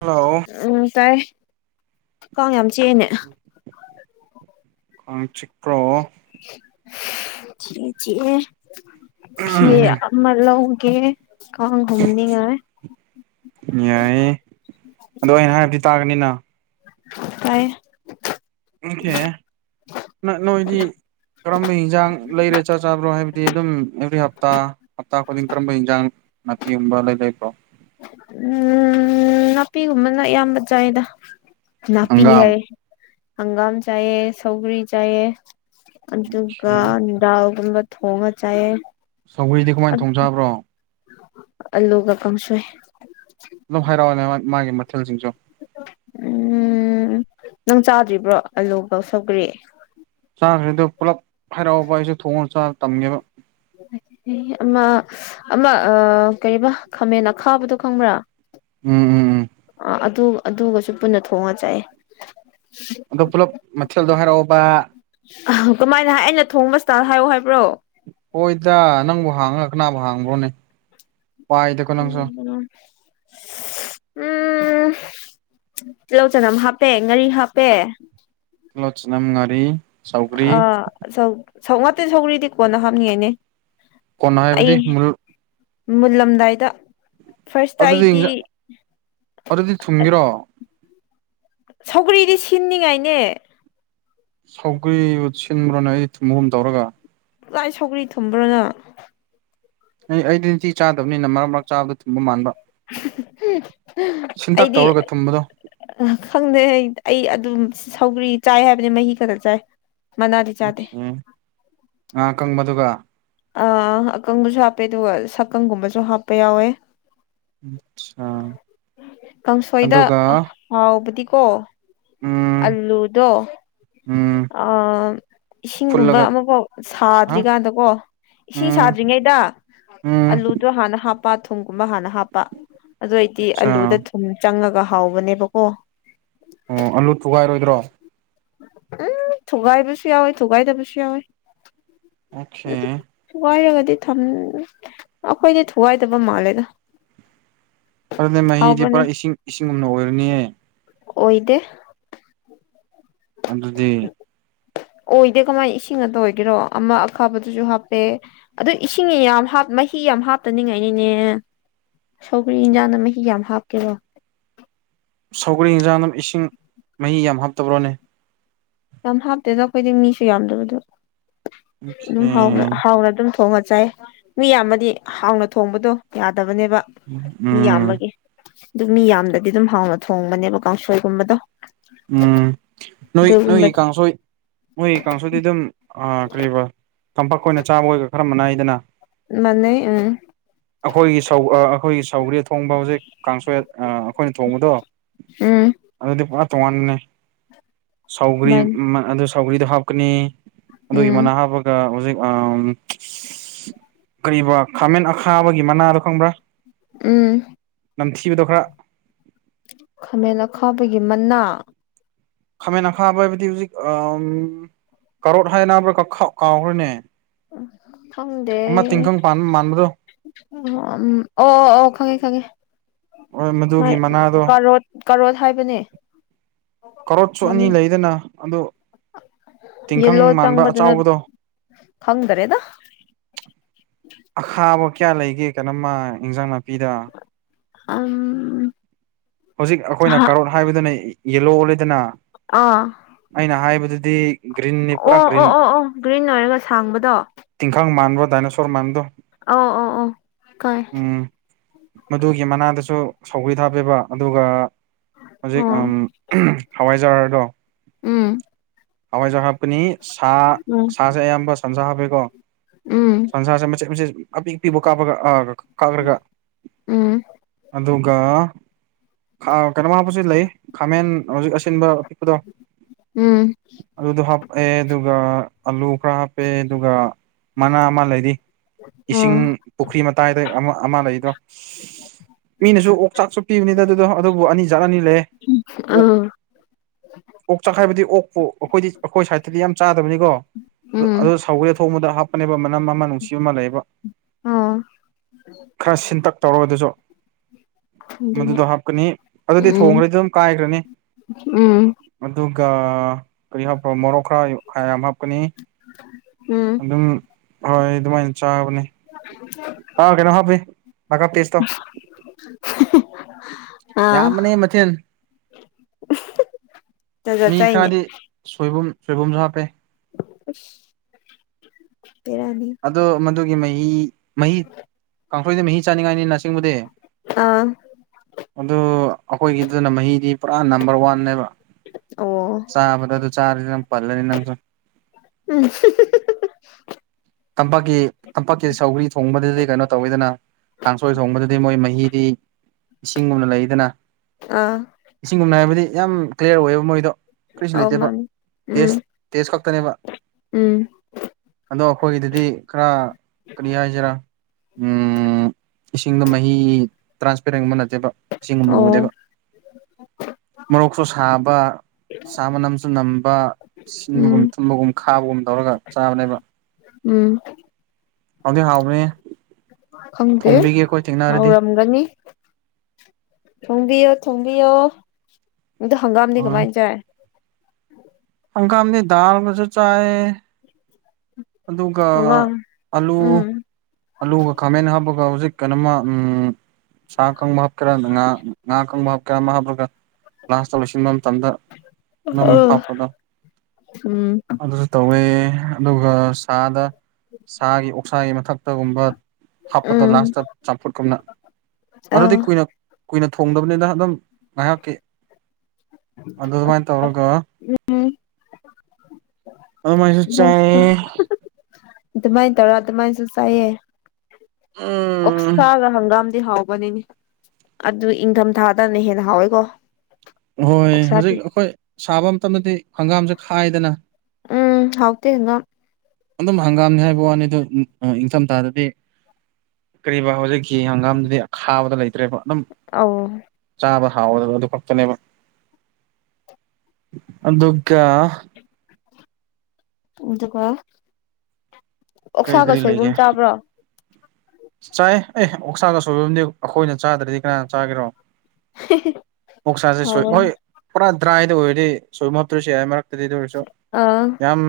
hello ꯎꯝ ꯇꯥꯏ ꯀꯥꯡ ꯌꯥꯝ ꯆꯤꯛꯑ°ꯅꯦ ꯀꯪ ꯆꯤꯄ꯭ꯔꯣ [unintelligible] ꯆꯤꯛꯑꯦ ꯋꯤꯛꯑꯦ [unintelligible] ꯑꯃ ꯂꯧꯒꯦ ꯀꯥꯡ ꯍꯨꯝꯅꯤꯡꯉꯥꯏ ꯌꯥꯏꯌꯦ ꯑꯗꯣ ꯑꯩꯅ ꯍꯥꯏꯕꯗꯤ ꯇꯥꯒꯅꯤꯅ ꯇꯥꯏꯌꯦ ꯑꯣꯀꯦ ꯅ ꯅꯣꯏꯗꯤ ꯀꯔꯝꯕ ꯍꯟꯖꯥꯡ ꯂꯩꯔꯦ ꯆꯥ ꯆꯥꯕ꯭ꯔꯣ ꯍꯥꯏꯕꯗꯤ ꯑꯗꯨꯝ ꯑꯦꯚ꯭ꯔꯤ ꯍꯞꯇꯥ ꯍꯞꯇꯥ ꯈꯨꯗꯤꯡ ꯀꯔꯝꯕ ꯏꯟꯖꯥꯡ ꯅꯥꯄꯤꯒꯨꯝꯕ ꯂꯩ ꯂꯩꯀ꯭ꯔꯣ ꯎꯝ ꯅꯥꯄꯤꯒꯨꯝꯕꯅ ꯑꯌꯥꯝꯕ ꯆꯥꯏꯗ ꯅꯥꯄꯤ ꯍꯪꯒꯥꯝ ꯍꯥꯏ ꯍꯪꯒꯥꯝ ꯆ ꯁꯧꯒꯔꯤ ꯆꯌꯦ ꯑꯗꯨꯒ ꯑꯣꯀꯦ ꯗꯥꯜꯒꯨꯝꯕ ꯊꯣꯡꯉ ꯆꯥꯏꯑ ꯆꯧꯒ꯭ꯔꯤꯗꯤ ꯀꯃꯥꯏꯅ ꯊꯣꯡꯖꯥꯕ꯭ꯔꯣ ꯑꯜꯂꯨ ꯒ ꯀꯪꯁꯣꯏ ꯑꯗꯨꯝ ꯍꯔꯥꯎꯅꯦ ꯃꯥꯒꯤ ꯃꯊꯦꯜꯁꯤꯡꯁꯨ ꯎꯝ ꯅꯪ ꯆꯥꯗ꯭ꯔꯤꯕ꯭ꯔꯣ ꯑꯂꯨꯒ ꯁꯧꯒ꯭ꯔꯤ ꯆꯥꯈ꯭ꯔꯦꯗ ꯄꯨꯂꯞ ꯍꯔꯥꯎꯕ ꯑꯩꯁꯨ ꯊꯣꯡꯑꯒ ꯆꯥꯔ ꯇꯝꯒꯦꯕ ꯑꯃ ꯑꯃ ꯀꯔꯤꯕ ꯈꯥꯃꯦꯟ ꯑ ꯈꯥꯕꯗꯣ ꯈꯪꯕ꯭ꯔꯥ ꯎꯝ ꯎꯝ ꯎꯝ ꯑꯥ ꯑꯗꯨ ꯑꯗꯨꯒꯁꯨ ꯄꯨꯟꯅ ꯊꯣꯡꯉ ꯆꯥꯏ ꯑꯗꯣ ꯄꯨꯜꯂꯞ ꯃꯊꯦꯜꯗꯣ ꯍꯥꯏꯔꯛꯑꯣꯕ ꯑ ꯀꯃꯥꯏꯅ ꯍꯥꯏ ꯑꯩꯅ ꯊꯣꯡꯕꯕꯁꯤꯇꯥ ꯍꯥꯏꯌꯣ ꯍꯥꯏꯕ꯭ꯔꯣ ꯍꯣꯏ ꯏꯗ ꯅꯪꯕꯨ ꯍꯥꯡꯉꯒ ꯀꯅꯥꯕꯨ ꯍꯥꯡꯕ꯭ꯔꯣꯅꯦ ꯋꯥꯏꯗꯀꯣ ꯅꯪꯁꯨ ꯑ ꯎꯝ ꯇꯤꯜꯍꯧ ꯆꯅꯝ ꯍꯥꯞꯄꯦ ꯉꯥꯔꯤ ꯍꯥꯞꯄꯦ ꯂꯣꯆꯅꯝ ꯉꯔꯤ ꯑ ꯁ ꯁ ꯉꯇ ꯁꯧꯔꯤꯗꯤ ꯀꯣꯟꯅ ꯍꯥꯞꯅꯤꯡꯉꯥꯏꯅꯦ ꯀꯣꯟꯅ ꯑꯩ ꯍꯥꯏꯕꯗꯤ ꯃꯨꯜ ꯃꯨꯜꯂꯝꯗꯥꯏꯗ ꯐꯥꯔꯁꯇ ꯑꯗꯨꯗꯤ ꯑꯩꯗꯤ ꯑꯗꯨꯗꯤ ꯊꯨꯝꯒꯤꯔꯣ ꯁꯧꯒ꯭ꯔꯤꯗꯤ ꯁꯤꯟꯅꯤꯉꯥꯏꯅꯦ ꯁꯧꯒꯔꯤ ꯁꯤꯟꯕ꯭ꯔꯣꯅꯦ ꯑꯩ ꯊꯨꯝꯒꯨꯝ ꯇꯧꯔꯒ ꯂꯥꯏ ꯁꯧꯒ꯭ꯔꯤ ꯊꯨꯝꯕ꯭ꯔꯣꯅ ꯑꯦ ꯑꯩꯗꯤꯇꯤ ꯆꯥꯗꯕꯅꯤꯅ ꯃꯔꯛ ꯃꯔꯛ ꯆꯥꯕꯗ ꯊꯨꯝꯕ ꯃꯥꯟꯕ ꯁꯤꯦꯟꯇꯥꯛ ꯑꯩꯗꯤ ꯇꯧꯔꯒ ꯊꯝꯕꯗꯣ ꯈꯪꯗꯦ ꯑꯩ ꯑꯗꯨꯝ ꯁꯧꯒ꯭ꯔꯤ ꯆꯥꯏ ꯍꯥꯏꯕꯅꯤ ꯃꯍꯤ ꯈꯛꯇ ꯆꯥꯏ ꯃꯅꯥꯗꯤ ꯆꯥꯗꯦ ꯎꯦ ꯉꯍꯥ ꯀꯪꯕꯗꯨꯒ ꯑ ꯑꯀꯪꯕꯁꯨ ꯍꯥꯞꯄꯦ ꯑꯗꯨꯒ ꯁꯛꯀꯪꯒꯨꯝꯕꯁꯨ ꯍꯥꯞꯄ ꯌꯥꯎꯋꯦ ꯀꯥꯡꯁꯣꯏꯗ ꯑꯗꯨꯒ ꯍꯥꯎꯕꯗꯤꯀꯣ ꯎꯝ ꯑꯜꯂꯗꯣ ꯎꯝ ꯑ ꯏꯁꯤꯡꯒꯨꯝꯕ ꯐꯨꯠꯂꯒ ꯑꯃꯐꯥꯎ ꯍꯥ ꯁꯥꯗ꯭ꯔꯤꯀꯥꯟꯗꯀꯣ ꯏꯁꯤꯡ ꯎꯝ ꯁꯥꯗ꯭ꯔꯤꯉꯩꯗ ꯎꯝ ꯑꯂꯨꯗ ꯑꯗꯨꯣ ꯍꯥꯟꯅ ꯍꯥꯞꯄ ꯊꯨꯝꯒꯨꯝꯕ ꯍꯥꯟꯅ ꯍꯥꯞꯄ ꯑꯗꯨ ꯑꯣꯏꯏꯗꯤ ꯑꯆꯥ ꯑꯂꯨꯗ ꯎꯨꯝ ꯆꯪꯉꯒ ꯍꯥꯎꯕꯅꯦꯕꯀꯣ ꯑꯣ ꯑꯥꯜꯂꯨ ꯊꯨꯒꯥꯏꯔꯣꯏꯗ꯭ꯔꯣ ꯎꯝ ꯊꯨꯒꯥꯏꯕꯁꯨ ꯌꯥꯎꯋꯤ ꯊꯨꯒꯥꯏꯗꯕꯁꯨ ꯌꯥꯎꯋꯤ ꯑꯣꯀꯦ ꯊꯨꯒꯥꯏꯔꯒꯗꯤ ꯑꯩꯈꯣꯏꯗꯤ ꯊꯨꯒꯥꯏꯗꯕ ꯃꯥꯜꯂꯦꯗꯣ ꯑꯗꯨꯗꯤ ꯃꯍꯤꯗꯤ ꯄꯨꯔꯥ ꯏꯁꯤꯡ ꯏꯁꯤꯡꯒꯨꯝꯅ ꯑꯣꯏꯔꯅꯤꯌꯦ ꯑꯣꯏꯗꯦ ꯑꯗꯨꯗꯗꯤ ꯑꯣꯏꯗꯦ ꯀꯃꯥꯏꯅ ꯏꯁꯤꯡ ꯑ ꯑꯣꯏꯒꯦꯔꯣ ꯑꯃ ꯑꯈꯥꯕꯗꯨꯁꯨ ꯍꯥꯞꯄꯦ ꯑꯗꯨ ꯏꯁꯤꯡ ꯌꯥꯝ ꯃꯍꯤ ꯌꯥꯝ ꯍꯥꯞꯇꯅꯤꯡꯉꯥꯏꯅꯤꯅꯦ ꯁꯧꯒꯔꯤ ꯏꯟꯖꯥꯡꯅ ꯃꯍꯤ ꯌꯥꯝ ꯍꯥꯞꯀꯦꯔꯣ ꯁꯧꯒꯔꯤ ꯌꯦꯟꯁꯥꯡ ꯑꯗꯨ ꯏꯁꯤꯡ ꯃꯍꯤ ꯌꯥꯝ ꯍꯥꯞꯇꯕ꯭ꯔꯣꯅꯦ ꯌꯥꯝ ꯍꯥꯞꯇꯦꯗ ꯑꯩꯈꯣꯏꯗꯤ ꯃꯤꯁꯨ ꯌꯥꯝꯗꯕꯗꯣ ꯑꯗꯨꯝ ꯑꯣꯀꯦ ꯍꯥꯎꯅ ꯑꯗꯨꯝ ꯍꯣꯡꯉ ꯆꯥꯏ ꯃꯤ ꯌꯥꯝꯕꯗꯤ ꯍꯥꯎꯅ ꯊꯣꯡꯕꯗꯣ ꯌꯥꯗꯕꯅꯦꯕ ꯃꯤ ꯎꯝ ꯌꯥꯝꯕꯒꯤ ꯑꯗꯨ ꯃꯤ ꯌꯥꯝꯗꯗꯤ ꯑꯗꯨꯝ ꯍꯥꯎꯅ ꯊꯣꯡꯕꯅꯦꯕ ꯀꯥꯡꯁꯣꯏꯒꯨꯝꯕꯗꯣ ꯎꯝ ꯅꯣꯏ ꯑꯗꯨꯒꯨꯝꯕ ꯅꯣꯏꯒꯤ ꯀꯥꯡꯁꯣꯏ ꯅꯣꯏꯒꯤ ꯀꯥꯡꯁꯣꯏꯗꯤ ꯑꯗꯨꯝ ꯀꯔꯤꯕ ꯇꯝꯄꯥꯛꯛꯣꯏ ꯑꯣꯏꯅ ꯆꯥꯕꯒ ꯈꯔꯝꯕꯅꯏꯗꯅ ꯃꯅꯤ ꯎꯝ ꯑꯩꯈꯣꯏꯒꯤ ꯁꯧ ꯑꯩꯈꯣꯏꯒꯤ ꯁꯧꯒꯔꯤ ꯊꯣꯡꯕ ꯍꯧꯖꯤꯛ ꯀꯥꯡꯁꯣꯏ ꯑꯩꯈꯣꯏꯅ ꯊꯣꯡꯕꯗꯣ ꯎꯝ ꯑꯗꯨꯗꯤ ꯄꯨꯔꯥ ꯇꯣꯉꯥꯟꯕꯅꯦ ꯁꯥꯎꯒ꯭ꯔꯤ ꯀꯃꯥꯏꯅ ꯑꯗꯨ ꯁꯥꯎꯒ꯭ꯔꯤꯗꯣ ꯍꯥꯞꯀꯅꯤ ꯑꯗꯨꯒꯤ ꯎꯝ ꯃꯅꯥ ꯍꯥꯞꯄꯒ ꯍꯧꯖꯤꯛ ꯀꯔꯤꯕ ꯈꯥꯃꯦꯟ ꯑꯈꯥꯕꯒꯤ ꯃꯅꯥꯗꯣ ꯈꯪꯕ꯭ꯔꯥ ꯎꯝ ꯅꯝꯊꯤꯕꯗꯣ ꯈꯔ ꯈꯥꯃꯦꯟ ꯑꯈꯥꯕꯒꯤ ꯃꯅꯥ ꯈꯥꯃꯦꯟ ꯈꯥꯕ ꯍꯥꯏꯕꯗꯤ ꯍꯧꯖꯤꯛ ꯀꯔꯣꯠ ꯍꯥꯏ ꯕ꯭ꯔꯥ ꯀꯥꯎꯈ꯭ꯔꯦꯅꯦ ꯎ ꯈꯪꯗꯦ ꯑꯃ ꯇꯤꯡꯈꯪ ꯄꯥꯟꯕ ꯃꯥꯟꯕꯗꯣ ꯎꯝ ꯑꯣ ꯑꯣ ꯑꯣ ꯈꯪꯉꯦ ꯈꯪꯉꯦ ꯃꯥꯏ ꯃꯗꯨꯒꯤ ꯃꯅꯥꯗꯣ ꯀꯔꯣ ꯀꯔꯣ ꯍꯥꯏꯕꯅꯦ ꯀꯔꯣꯠꯁꯨ ꯑꯅꯤ ꯃꯃꯤꯡ ꯂꯩꯗꯅ ꯑꯗꯨ ꯇꯤꯡꯈꯪ ꯌꯦꯂꯣ ꯃꯥꯟꯕ ꯆꯪꯕꯗꯨꯅ ꯑꯆꯕꯗꯣ ꯈꯪꯗꯔꯦꯗ [unintelligible] ꯑꯈꯥꯕ ꯀꯌꯥ ꯂꯩꯒꯦ ꯀꯩꯅꯣꯃ ꯏꯟꯖꯥꯡ ꯅꯥꯄꯤꯗ ꯑꯝ ꯍꯧꯖꯤꯛ ꯑꯩꯈꯣꯏꯅ ꯀꯥꯔꯣꯠ ꯍꯥꯏꯕꯗꯨꯅ ꯌꯦꯂꯣ ꯑꯣꯜꯂꯗꯅ ꯑꯥ ꯑꯩꯅ ꯍꯥꯏꯕꯗꯨꯗꯤ ꯒ꯭ꯔꯤꯟꯅꯤ ꯄꯨꯔꯥ ꯑꯣ ꯒ꯭ꯔꯤꯟ ꯑꯣ ꯑꯣ ꯑꯣ ꯒ꯭ꯔꯤꯟ ꯑꯣꯏꯔꯒ ꯁꯥꯡꯕꯗꯣ ꯇꯤꯡꯈꯥꯡ ꯃꯥꯟꯕꯣ ꯗꯥꯏꯅꯣꯁꯣꯔ ꯃꯥꯟꯕꯗꯣ ꯑꯣ ꯑꯣ ꯑꯣ ꯈꯪꯉꯦ ꯎꯝ ꯃꯗꯨꯒꯤ ꯃꯅꯥꯗꯨꯁꯨ ꯁꯧꯒ꯭ꯔꯤꯗ ꯍꯥꯞꯄꯦꯕ ꯑꯗꯨꯒ ꯍꯧꯖꯤꯛ ꯍꯋꯥꯏꯖꯥꯔꯗꯣ ꯍꯋꯥꯏꯖꯔ ꯍꯥꯞꯄꯅꯤ ꯁꯥ ꯁꯥꯁꯦ ꯑꯌꯥꯝꯕ ꯁꯟꯁꯥ ꯍꯥꯞꯄꯦꯀꯣ ꯁꯟꯁꯥꯁꯦ ꯃꯆꯦꯠ ꯃꯆꯦꯠ ꯑꯄꯤ ꯑꯄꯤꯕ ꯀꯥꯞꯄꯒ ꯀꯛꯔꯒ ꯎꯝ ꯑꯗꯨꯒ ꯀꯩꯅꯣꯝ ꯍꯥꯞꯄꯁꯨ ꯂꯩ ꯈꯥꯃꯦꯟ ꯍꯧꯖꯤꯛ ꯑꯁꯤꯟꯕ ꯑꯗꯣ ꯑꯗꯨꯗꯣ ꯍꯥꯞꯑꯦ ꯑꯗꯨꯒ ꯑꯂꯨ ꯈꯔ ꯍꯥꯞꯄꯦ ꯑꯗꯨꯒ ꯃꯅꯥ ꯑꯃ ꯂꯩꯔꯤ ꯏꯁꯤꯡ ꯄꯨꯈ꯭ꯔꯤ ꯃꯇꯥꯏꯗ ꯑꯃ ꯑꯃ ꯂꯩꯔꯤꯗꯣ ꯃꯤꯅꯁꯨ ꯑꯣꯛ ꯆꯥꯛꯁꯨ ꯄꯤꯕꯅꯤꯗ ꯑꯗꯨꯗꯣ ꯑꯗꯨꯕꯨ ꯑꯅꯤꯖꯥꯠ ꯑꯅꯤ ꯂꯩꯌꯦ ꯑꯣꯛꯆꯥꯛ ꯍꯥꯏꯕꯗꯤ ꯑꯣꯛꯄꯨ ꯑꯩꯈꯣꯏꯗꯤ ꯑꯩꯈꯣꯏ ꯁꯥꯏ꯭ꯗꯠꯇꯗꯤ ꯌꯥꯝ ꯆꯥꯗꯕꯅꯤꯀꯣ ꯑꯗꯨ ꯁꯧꯒꯔꯤ ꯑꯊꯣꯡꯕꯗ ꯍꯥꯞ ꯆꯕꯅꯦꯕ ꯃꯅꯝ ꯑꯃ ꯅꯨꯡꯁꯤꯕ ꯑꯃ ꯂꯩꯕ ꯈꯔ ꯁꯤꯟꯇꯛ ꯇꯧꯔꯒ ꯑꯗꯨꯁꯨ ꯃꯗꯨꯗꯣ ꯍꯥꯞꯀꯅꯤ ꯑꯗꯨꯗꯤ ꯊꯣꯡꯈ꯭ꯔꯗꯤ ꯑꯗꯨꯝ ꯀꯥꯏꯈ꯭ꯔꯅꯤ ꯑꯗꯨꯒ ꯀꯔꯤ ꯍꯥꯞꯄ꯭ꯔꯣ ꯃꯣꯔꯣꯛ ꯈꯔ ꯌꯥꯝ ꯍꯥꯞꯀꯅꯤ ꯎꯝ ꯑꯗꯨꯝ ꯍꯣꯏ ꯑꯗꯨꯃꯥꯏꯅ ꯆꯥꯕꯅꯦ [inaudible] ꯑ ꯀꯩꯅꯣ ꯍꯥꯞꯄꯤ ꯃꯈꯥ ꯄꯤꯁ ꯇꯣ [unintelligible] ꯌꯥꯝꯕꯅꯤ ꯃꯊꯦꯜ ꯖꯥꯠ ꯖꯥꯠ ꯃꯤ ꯆꯥꯏꯅꯦ ꯈꯔꯗꯤ ꯁꯣꯏꯕꯨꯝ ꯁꯣꯏꯕꯨꯝꯁꯨ ꯍꯥꯞꯄꯦ ꯎꯁ ꯕꯦꯔꯅꯤ ꯑꯗꯣ ꯃꯗꯨꯒꯤ ꯃꯍꯤ ꯃꯍꯤ ꯀꯥꯡꯈꯣꯏꯗ ꯃꯍꯤ ꯆꯥꯅꯤꯡꯉꯥꯏꯅꯤꯅ [unintelligible] ꯑꯥ ꯑꯗꯨ ꯑꯩꯈꯣꯏꯒꯤꯗꯨꯅ ꯃꯍꯤꯗꯤ ꯄꯨꯔꯥ ꯅꯝꯕꯔ ꯋꯥꯟꯅꯦꯕ ꯑꯣ ꯆꯥꯕꯗ ꯑꯗꯨ ꯆꯥꯔꯗꯤ ꯅꯪ ꯄꯜꯂꯅꯤ ꯅꯪꯁꯨ ꯎꯝ ꯇꯝꯄꯥꯛꯀꯤ ꯇꯝꯄꯥꯛꯀꯤ ꯁꯧꯒ꯭ꯔꯤ ꯊꯣꯡꯕꯗꯗꯤ ꯀꯩꯅꯣ ꯇꯧꯋꯤꯗꯅ ꯀꯥꯡꯁꯣꯏ ꯊꯣꯡꯕꯗꯗꯤ ꯃꯣꯏ ꯃꯍꯤꯗꯤ ꯏꯁꯤꯡꯒꯨꯝꯅ ꯂꯩꯗꯅ ꯑꯥ ꯏꯁꯤꯡꯒꯨꯝꯅ ꯍꯥꯏꯕꯗꯤ ꯌꯥꯝ ꯀ꯭ꯂꯤꯌꯥꯔ ꯑꯣꯏꯌꯦꯕ ꯃꯣꯏꯗꯣ ꯀꯔꯤꯁꯨ ꯑꯧ ꯂꯩꯇꯦꯕ ꯃꯥꯅꯤ ꯎꯝ ꯇꯦꯁ ꯇꯦꯁ ꯈꯛꯇꯅꯦꯕ ꯎꯝ ꯑꯗꯣ ꯑꯩꯈꯣꯏꯒꯤꯗꯗꯤ ꯈꯔ ꯀꯔꯤ ꯍꯥꯏꯖꯤꯔꯥ ꯏꯁꯤꯡꯗꯣ ꯃꯍꯤ ꯇ꯭ꯔꯥꯟꯁꯄꯦꯔꯦꯟ ꯒꯨꯝꯕ ꯅꯠꯇꯦꯕ ꯏꯁꯤꯡ ꯒꯨꯝꯅ ꯑꯣ ꯎꯗꯦꯕ [unintelligible] ꯃꯔꯣꯛꯁꯨ ꯁꯥꯕ ꯁꯥ ꯃꯅꯝꯁꯨ ꯅꯝꯕ ꯁꯤꯟꯕꯒꯨꯝ ꯎꯝ ꯊꯨꯝꯕꯒꯨꯝ ꯈꯥꯕꯒꯨꯝ ꯇꯧꯔꯒ ꯆꯥꯕꯅꯦꯕ ꯎꯝ ꯍꯥꯎꯗꯤ ꯍꯥꯎꯕꯅꯦꯍꯦ ꯈꯪꯗꯦ ꯊꯦꯡꯅꯔꯗꯤ ꯍꯥꯎꯔꯝꯒꯅꯤ ꯊꯣꯡꯕꯤꯌꯣ ꯊꯣꯡꯕꯤꯌꯣ ꯑꯗꯣ ꯍꯪꯒꯥꯝꯗꯤ ꯍꯣꯏ ꯀꯃꯥꯏꯅ ꯆꯥꯏ ꯍꯪꯒꯥꯝꯗꯤ ꯗꯥꯜꯒꯖꯨ ꯆꯥꯌꯦ ꯑꯗꯨꯒ ꯍꯪꯒꯥꯝ ꯑꯂꯨ ꯎꯝ ꯑꯂꯨꯒ ꯈꯥꯃꯦꯟ ꯍꯥꯞꯄꯒ ꯍꯧꯖꯤꯛ ꯀꯩꯅꯣꯃ ꯎꯝ ꯁꯥ ꯀꯪꯕ ꯍꯥꯞꯀꯦꯔ ꯉ ꯉꯥꯀꯪꯕ ꯍꯥꯞꯀꯦꯔ ꯑꯃ ꯍꯥꯞꯄꯂꯒ ꯂꯥꯁꯇ ꯂꯣꯏꯁꯤꯟꯕ ꯃꯇꯝꯗ ꯅꯝ ꯍꯥꯞꯄꯗꯣ ꯎꯝ ꯑꯗꯨꯁꯨ ꯇꯧꯋꯦ ꯑꯗꯨꯒ ꯁꯥꯗ ꯁꯥꯒꯤ ꯑꯣꯛꯁꯥꯒꯤ ꯃꯊꯛꯇꯒꯨꯝꯕ ꯍꯥꯞꯄꯗ ꯎꯝ ꯂꯥꯁꯇ ꯆꯝꯐꯨꯠ ꯀꯅ ꯑꯗꯨꯗꯤ ꯑꯥ ꯀꯨꯏꯅ ꯀꯨꯏꯅ ꯊꯣꯡꯗꯕꯅꯤꯅ ꯑꯗꯨꯝ ꯉꯥꯏꯍꯥꯛꯀꯤ ꯑꯗꯨꯃꯥꯏꯅ ꯇꯧꯔꯒ ꯎꯝ ꯑꯗꯨꯃꯥꯏꯅꯁꯨ ꯆꯥꯏꯌꯦ ꯑꯗꯨꯃꯥꯏꯅ ꯇꯧꯔ ꯑꯗꯨꯃꯥꯏꯅꯁꯨ ꯆꯥꯏꯌꯦ ꯎꯝ ꯎꯛꯁꯥꯒ ꯍꯪꯒꯥꯝꯗꯤ ꯍꯥꯎ ꯑꯗꯨ ꯏꯪꯊꯝꯊꯥꯗꯅ ꯍꯦꯟꯅ ꯍꯥꯎꯋꯦꯀꯣ ꯍꯣꯏ ꯑꯣꯛꯁꯥꯗꯤ ꯍꯧꯖꯤꯛ ꯑꯩꯈꯣꯏ ꯁꯥꯕ ꯃꯇꯝꯗꯗꯤ ꯍꯪꯒꯥꯝꯁꯦ ꯈꯥꯏꯗꯅ ꯎꯝ ꯍꯥꯎꯇꯦ ꯑꯗꯨꯝ ꯍꯪꯒꯥꯝꯅꯤ ꯍꯥꯏꯕ ꯋꯥꯅꯤ ꯑꯗꯨ ꯏꯪꯊꯝꯊꯥꯗꯗꯤ ꯀꯔꯤꯕ ꯍꯧꯖꯤꯛ ꯍꯪꯒꯥꯝꯗꯨꯗꯤ ꯑꯈꯥꯕꯗ ꯂꯩꯇ꯭ꯔꯦꯕ ꯑꯗꯨꯝ ꯑꯧ ꯆꯥꯕ ꯍꯥꯎꯗꯕ ꯑꯗꯨ ꯈꯛꯇꯅꯦꯕ ꯑꯗꯨꯒ ꯑꯗꯨꯒ ꯀꯔꯤ ꯑꯣꯛꯁꯥꯒ ꯀꯔꯤ ꯁꯣꯏꯕꯨꯝ ꯂꯩꯒꯦ ꯆꯥꯕ꯭ꯔꯣ ꯆꯥꯏ ꯑꯦ ꯑꯣꯛꯁꯥꯒ ꯁꯣꯏꯕꯨꯝꯒ ꯑꯩꯈꯣꯏꯅ ꯆꯥꯗ꯭ꯔꯗꯤ ꯀꯅꯥꯅ ꯆꯥꯒꯦꯔꯣ ꯑꯣꯛꯁꯥꯁꯦ ꯁꯣꯏ ꯍꯥꯎꯕꯅꯤ ꯍꯣꯏ ꯄꯨꯔꯥ ꯗ꯭ꯔꯥꯏꯗ ꯑꯣꯏꯔꯗꯤ ꯁꯣꯏꯕꯨꯝ ꯍꯥꯞꯇ꯭ꯔꯁꯨ ꯌꯥꯏ ꯃꯔꯛ ꯇꯗꯤꯗ ꯑꯣꯏꯔꯁꯨ ꯑꯥ ꯌꯥꯝ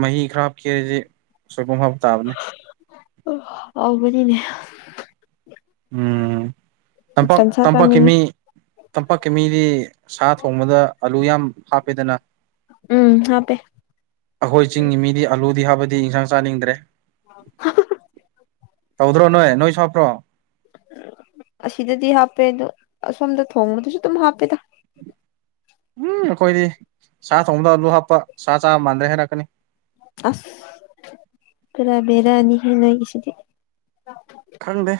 ꯃꯍꯤ ꯈꯔ ꯍꯥꯞꯈꯤꯔꯁꯤ ꯑꯁꯣꯏꯕꯨꯝ ꯍꯥꯞ ꯇꯥꯕꯅꯦ ꯍꯥꯎꯕꯅꯤꯅꯦ ꯎꯝ ꯇꯝꯄꯥꯛ ꯁꯟꯁꯥ ꯇꯝꯄꯥꯛꯀꯤ ꯆꯥꯅꯤꯡꯉꯦ ꯃꯤ ꯇꯝꯄꯥꯛꯀꯤ ꯃꯤꯗꯤ ꯁꯥ ꯊꯣꯡꯕꯗ ꯑꯂꯨ ꯌꯥꯝ ꯍꯥꯞꯄꯦꯗꯅ ꯎꯝ ꯍꯥꯄꯦ ꯑꯩꯈꯣꯏ ꯆꯤꯡꯒꯤ ꯃꯤꯗꯤ ꯑꯂꯨꯗꯤ ꯍꯥꯕꯗꯤ ꯏꯟꯁꯥꯡ ꯆꯥꯅꯤꯡꯗ꯭ꯔꯦ ꯍꯍꯍ [unintelligible] ꯇꯧꯗ꯭ꯔꯣ ꯅꯣꯏ ꯅꯣꯏ ꯁꯨ ꯍꯥꯞꯄ꯭ꯔꯣ ꯑꯁꯤꯗꯗꯤ ꯍꯥꯞꯄꯦ ꯑꯗꯣ ꯑꯁꯣꯝꯗ ꯊꯣꯡꯕꯗꯨꯁꯨ ꯑꯗꯨꯝ ꯍꯥꯞꯄꯦꯗ ꯎꯝ ꯑꯩꯈꯣꯏꯗꯤ ꯁꯥ ꯊꯣꯡꯗ ꯑꯂꯨ ꯍꯥꯞꯄ ꯁꯥ ꯆꯥꯕ ꯃꯥꯟꯗ꯭ꯔꯦ ꯍꯥꯏꯔꯛꯀꯅꯤ ꯑꯁ ꯄꯨꯔꯥ ꯕꯦꯔꯥꯅꯤꯍꯦ ꯅꯣꯏꯒꯤꯁꯤꯗꯤ ꯈꯪꯗꯦ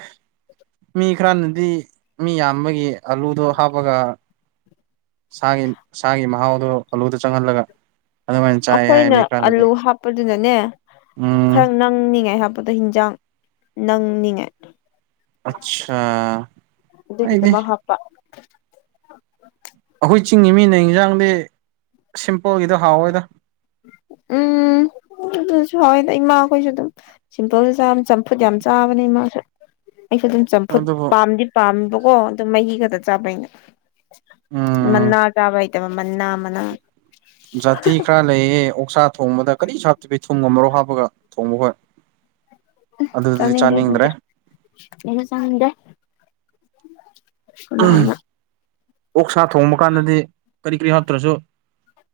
ꯃꯤ ꯈꯔꯅꯗꯤ ꯃꯤ ꯌꯥꯝꯕꯒꯤ ꯑꯂꯨꯗꯣ ꯍꯥꯞꯄꯒ ꯁꯥꯒꯤ ꯁꯥꯒꯤ ꯃꯍꯥꯎꯗꯣ ꯑꯂꯨꯗ ꯆꯪꯍꯜꯂꯒ ꯑꯗꯨꯃꯥꯏꯅ ꯆꯥꯏ ꯍꯥꯏ ꯑꯩꯈꯣꯏꯅ ꯃꯤ ꯈꯔꯅꯗꯤ ꯑꯂꯨ ꯍꯥꯞꯄꯗꯨꯅꯅꯦ ꯎꯝ ꯈꯔ ꯅꯪꯅꯤꯉꯥꯏ ꯍꯥꯞꯄ ꯄꯗ ꯍꯤꯟꯖꯥꯡ ꯅꯪꯅꯤꯡꯉꯥꯢ ꯑꯠꯁꯥ ꯑꯩꯗꯤ [unintelligible] ꯑꯩꯈꯣꯏ ꯆꯤꯡꯒꯤ ꯃꯤꯅ ꯌꯦꯟꯖꯥꯡꯗꯤ ꯁꯤꯝꯄꯜꯒꯤꯗ ꯍꯥꯎꯋꯦꯗ ꯎꯝ ꯑꯗꯨꯁꯨ ꯍꯋꯦꯗ ꯏꯃꯥꯈꯣꯏꯁꯨ ꯑꯗꯨꯝ ꯁꯤꯝꯄꯜ ꯆꯥ ꯆꯝꯐꯨꯠ ꯌꯥꯝ ꯆꯥꯕꯅꯦ ꯏꯃꯥꯁꯨ ꯑꯩꯁꯨ ꯑꯗꯨꯝ ꯆꯝꯐꯨꯠ ꯑꯗꯨꯕꯨ ꯄꯥꯝꯗꯤ ꯄꯥꯕꯀꯣ ꯑꯗꯨꯝ ꯃꯍꯤ ꯈꯛꯇ ꯆꯥꯕꯩꯅ ꯎꯝ ꯃꯅꯥ ꯆꯥꯕꯏꯇꯕ ꯃꯅꯥ ꯃꯅꯥ ꯖꯥꯇꯤ ꯈꯔ ꯂꯩꯌꯦ ꯑꯣꯛꯁꯥ ꯊꯣꯡꯕꯗ ꯀꯔꯤ ꯁꯥꯞꯇꯕꯤ ꯊꯨꯝ ꯑꯃꯔꯣ ꯍꯥꯞꯄꯒ ꯊꯣꯡꯕ ꯍꯣꯏ ꯆꯅꯤꯡꯗꯦ ꯗꯨꯗꯤ [unintelligible] ꯅꯥ ꯑꯣꯛ ꯁꯥ ꯊꯣꯡꯕ ꯀꯥꯟꯗꯗꯤ ꯀꯔꯤ ꯀꯔꯤ ꯍꯥꯞꯇ꯭ꯔꯁꯨ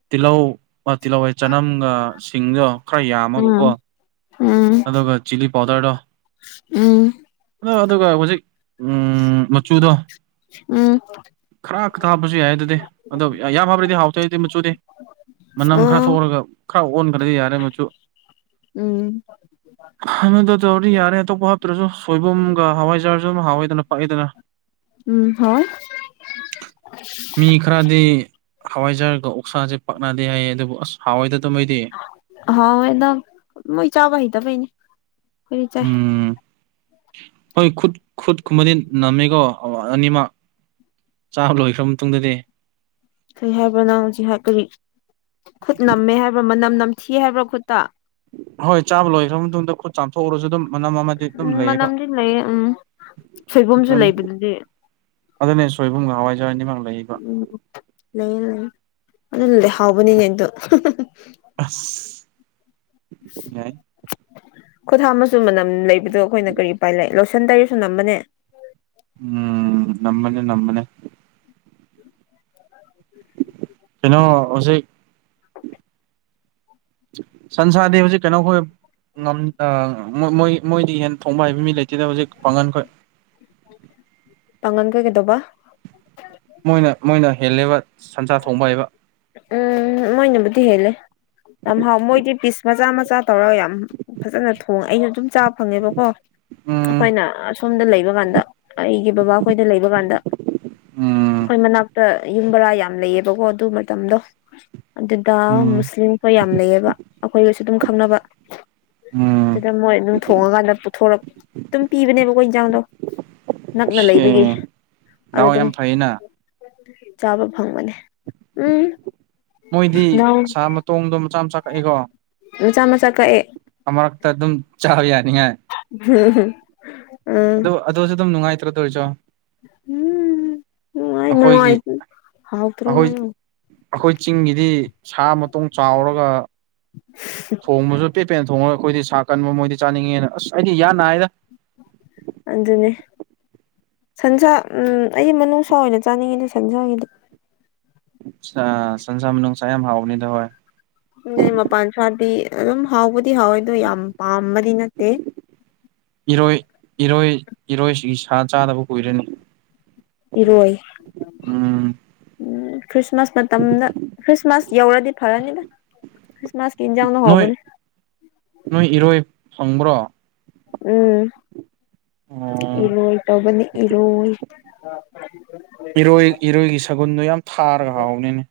ꯇꯤꯜꯍꯧ ꯃꯥ ꯇꯤꯜꯍꯧꯋꯥꯏ ꯆꯅꯝꯒ ꯁꯤꯡꯗꯣ ꯈꯔ ꯎꯝ ꯌꯥꯝꯃꯒꯀꯣ ꯎꯝ ꯑꯗꯨꯒ ꯆꯤꯂꯤ ꯄꯥꯎꯗꯔꯗꯣ ꯎꯝ ꯑꯗ ꯑꯗꯨꯒ ꯍꯧꯖꯤꯛ ꯑ ꯃꯆꯨꯗꯣ ꯎꯝ ꯈꯔ ꯈꯛꯇ ꯍꯥꯞꯕꯁꯨ ꯌꯥꯏ ꯑꯗꯨꯗꯤ ꯑꯗꯣ ꯌꯥꯝ ꯍꯥꯕ꯭ꯔꯗꯤ ꯍꯥꯎꯇꯦ ꯑꯗꯨꯗꯤ ꯃꯆꯨꯗꯤ ꯃꯅꯝ ꯈꯔ ꯎꯝ ꯊꯣꯛꯔꯒ ꯈꯔ ꯑꯣꯟꯈ꯭ꯔꯗꯤ ꯌꯥꯔꯦ ꯃꯆꯨ ꯎꯝ ꯍꯗ ꯇꯧꯔꯗꯤ ꯌꯥꯔꯦ ꯑꯇꯣꯞꯄ ꯍꯥꯞꯇ꯭ꯔꯁꯨ ꯁꯣꯏꯕꯨꯝꯒ ꯍꯋꯥꯏꯖꯥꯔꯁꯨ ꯑꯃ ꯍꯥꯎꯋꯏꯗꯅ ꯄꯥꯛꯏꯗꯅ ꯎꯝ ꯍꯥꯎ ꯃꯤ ꯈꯔꯗꯤ ꯍꯋꯥꯏꯖꯥꯔꯒ ꯑꯣꯛꯁꯥꯁꯦ ꯄꯥꯛꯅꯗꯦ ꯍꯥꯏꯌꯦ ꯑꯗꯨꯕꯨ ꯑꯁ ꯍꯋꯥꯏꯗ ꯑꯗꯨ ꯃꯩꯗꯤ ꯍꯥꯎ ꯑꯦꯗ ꯃꯣꯏ ꯆꯥꯕꯍꯤꯗꯕꯅꯤ ꯎꯝ ꯍꯣꯏ ꯈꯨꯠ ꯈꯨꯠ ꯀꯨꯝꯕꯗꯤ ꯅꯝꯃꯦꯀꯣ ꯑꯣ ꯑꯅꯤꯃꯛ ꯆꯥꯕ ꯂꯣꯏꯈ꯭ꯔ ꯃꯇꯨꯡꯗꯗꯤ ꯀꯩ ꯍꯥꯏꯕ꯭ꯔꯅꯪ ꯍꯧꯖꯤꯛ ꯀꯔꯤ ꯈꯨꯠ ꯅꯝꯃꯦ ꯍꯥꯏꯕ꯭ꯔꯥ ꯃꯅꯝ ꯅꯝꯊꯤ ꯍꯥꯏꯕ꯭ꯔꯥ ꯈꯨꯠꯇ ꯍꯣꯏ ꯆꯥꯕ ꯂꯣꯏꯈ꯭ꯔꯕ ꯃꯇꯨꯡꯗ ꯈꯨꯠ ꯆꯥꯝꯊꯣꯛꯎꯔꯁꯨ ꯑꯗꯨꯝ ꯃꯅꯝ ꯑꯃꯗꯤ ꯑꯗꯨꯝ ꯎꯝ ꯂꯩ ꯃꯅꯝꯗꯤ ꯂꯩꯌꯦ ꯎꯝ ꯁꯣꯏꯕꯨꯝꯁꯨ ꯑꯗꯨꯅꯤ ꯂꯩꯕꯗꯨꯗꯤ ꯑꯗꯨꯅꯦ ꯁꯣꯏꯕꯨꯝꯒ ꯍꯋꯥꯏꯖꯋꯥꯏꯅꯤꯃꯛ ꯂꯩ ꯎꯝ ꯂꯩꯌꯦ ꯂꯩꯌꯦ ꯑꯗꯨꯅ ꯂꯩ ꯍꯥꯎꯕꯅꯤꯅꯦ ꯑꯩꯗꯣ ꯑꯥ ꯎꯝ ꯈꯨꯣꯊꯥ ꯃꯁꯨꯨ ꯃꯅꯝ ꯂꯩꯕꯗꯣ ꯑꯩꯈꯣꯏꯅ ꯀꯔꯤ ꯎꯄꯥꯏ ꯂꯩ ꯂꯣꯏꯁꯟ ꯇꯔꯁꯨ ꯅꯝꯕꯅꯦ ꯎꯝ ꯅꯝꯕꯅꯦ ꯅꯝꯕꯅꯦ ꯀꯩꯅꯣ ꯍꯧꯖꯤꯛ ꯁꯟꯁꯥꯗꯤ ꯍꯧꯖꯤꯛ ꯀꯩꯅꯣꯈꯣꯏ ꯣꯏ ꯃꯣꯏ ꯃꯣꯏꯗꯤ ꯍꯦꯟꯅ ꯊꯣꯡꯕ ꯍꯥꯏꯕ ꯃꯤ ꯂꯩꯇꯦꯗ ꯍꯧꯖꯤꯛ ꯄꯥꯡꯒꯟꯈꯣꯏ ꯄꯥꯡꯒꯟ ꯀꯩ ꯀꯩꯗꯧꯕ ꯃꯣꯏꯅ ꯃꯣꯏꯅ ꯍꯦꯜꯂꯦꯕ ꯁꯟꯖꯥ ꯊꯣꯡꯕ ꯍꯥꯏꯕ ꯎꯝ ꯃꯣꯏꯅꯕꯨꯗꯤ ꯍꯂꯦ ꯌꯥꯝ ꯍꯥꯎ ꯃꯣꯏꯗꯤ ꯄꯤꯁ ꯃꯆꯥ ꯃꯆꯥ ꯇꯧꯔꯒ ꯌꯥꯝ ꯐꯖꯅ ꯊꯣꯡꯉꯦ ꯑꯩꯅ ꯑꯗꯨꯝ ꯆ ꯐꯪꯉꯦꯕ ꯀꯣ ꯎꯝ ꯑꯩꯈꯣꯏꯅ ꯑꯁꯣꯝꯗ ꯂꯩꯕ ꯀꯥꯟꯗ ꯑꯩꯒꯤ ꯕꯕꯥ ꯑꯩꯈꯣꯏꯗ ꯂꯩꯕ ꯀꯥꯟꯗ ꯎꯝ ꯑꯩꯈꯣꯏ ꯃꯅꯥꯛꯇ ꯌꯨꯝꯕꯔꯥ ꯌꯥꯝ ꯂꯩꯌꯦꯕꯀꯣ ꯑꯗꯨ ꯃꯇꯝꯗꯣ ꯑꯗꯨꯗ ꯎꯝ ꯃꯨꯁꯂꯤꯝꯁꯨ ꯌꯥꯝ ꯂꯩꯌꯦꯕ ꯑꯩꯈꯣꯏꯒꯁꯨ ꯑꯗꯨꯝ ꯈꯪꯅꯕ ꯎꯝ ꯑꯗꯨꯗ ꯃꯣꯏ ꯑꯗꯨꯝ ꯊꯣꯡꯉꯀꯥꯟꯗ ꯄꯨꯊꯣꯔꯛ ꯑꯗꯨꯝ ꯄꯤꯕꯅꯦꯕꯀꯣ ꯏꯟꯖꯥꯡꯗꯣ ꯅꯛꯅ ꯁꯦ ꯂꯩꯕꯒꯤ ꯑꯗꯨ ꯗꯥꯎ ꯑꯗꯨꯝ ꯌꯥꯝ ꯐꯩꯅ ꯆꯥꯕ ꯐꯪꯕꯅꯦ ꯎꯝ ꯅꯎ ꯇꯣꯡꯗꯣ ꯃꯆꯥ ꯃꯆꯥ ꯀꯛꯦꯀꯣ ꯃꯆꯥ ꯃꯆꯥ ꯀꯛꯑꯦ ꯑꯃꯨꯔꯛꯇ ꯑꯗꯨꯝ ꯆꯥꯕ ꯌꯥꯅꯤꯉꯥꯏ ꯍꯝꯝ ꯑꯗꯨꯣ ꯑꯗꯨꯣꯁꯨ ꯑꯗꯨꯝ ꯅꯨꯡꯉꯥꯏꯇ꯭ꯔ ꯇꯣ ꯑꯣꯏꯔꯤꯖꯣ ꯅꯨꯡꯉꯥꯏ ꯑꯩꯈꯣꯏꯒꯤ ꯅꯨꯡꯉꯥꯏ ꯍꯥꯎꯇ꯭ꯔꯣ ꯑꯩꯈꯣꯏ ꯍꯥꯏꯌꯣ ꯑꯩꯈꯣꯏ ꯆꯤꯡꯒꯤꯗꯤ ꯁꯥ ꯃꯇꯣꯡ ꯆꯥꯎꯔꯒ ꯊꯣꯡꯕꯁꯨ ꯄꯦꯠꯄꯦꯅ ꯊꯣꯡꯉꯒ ꯑꯩꯈꯣꯏꯗꯤ ꯁꯥ ꯀꯟꯕ ꯃꯣꯏꯗꯤ ꯆꯥꯅꯤꯡꯉꯦꯅ ꯑꯁ ꯑꯩꯗꯤ ꯌꯥ ꯅꯥ ꯍꯥꯏꯗ ꯑꯗꯨꯅꯦ ꯁꯟꯁꯥ ꯑꯩ ꯃꯅꯨꯡꯅꯨꯡꯁꯥ ꯑꯣꯏꯅ ꯆꯥꯅꯤꯡꯉꯤꯅꯦ ꯁꯟꯁꯥꯒꯤꯗꯤ ꯁꯟꯁꯥ ꯅꯨꯡꯁꯥ ꯌꯥꯝ ꯍꯥꯎꯕꯅꯤꯗ ꯍꯣꯏ ꯅ ꯃꯄꯥꯟ ꯁꯥꯗꯤ ꯑꯗꯨꯝ ꯍꯥꯎꯕꯗꯤ ꯍꯥꯎꯋꯦ ꯑꯗꯨ ꯌꯥꯝ ꯄꯥꯝꯕꯗꯤ ꯅꯠꯇꯦ ꯏꯔꯣꯏ ꯏꯔꯣꯏ ꯏꯔꯣꯏꯁꯤꯒꯤ ꯁꯥ ꯆꯥꯗꯕ ꯀꯨꯏꯔꯅꯤ ꯏꯔꯣꯏ ꯎꯝ ꯎꯝ ꯈ꯭ꯔꯤꯁꯃꯥꯁ ꯃꯇꯝꯗ ꯈ꯭ꯔꯤꯁꯃꯥꯁ ꯌꯧꯔꯗꯤ ꯐꯔꯅꯤꯗ ꯈ꯭ꯔꯤꯁꯃꯥꯁ ꯀꯤꯟꯖꯅ ꯅꯣꯏ ꯍꯕꯅꯦ ꯅꯣꯏ ꯏꯔꯣꯏ ꯐꯪꯕ꯭ꯔꯣ ꯎꯝ ꯑꯣ ꯏꯔꯣ ꯏ ꯇꯧꯅꯤ ꯏꯂꯣ [unintelligible] ꯅꯣꯏ ꯏꯔꯣꯏꯒꯤ ꯁꯒꯨꯟꯗꯣ ꯌꯥꯝ ꯊꯥꯔꯒ ꯍꯥꯎꯕꯅꯤꯅꯦ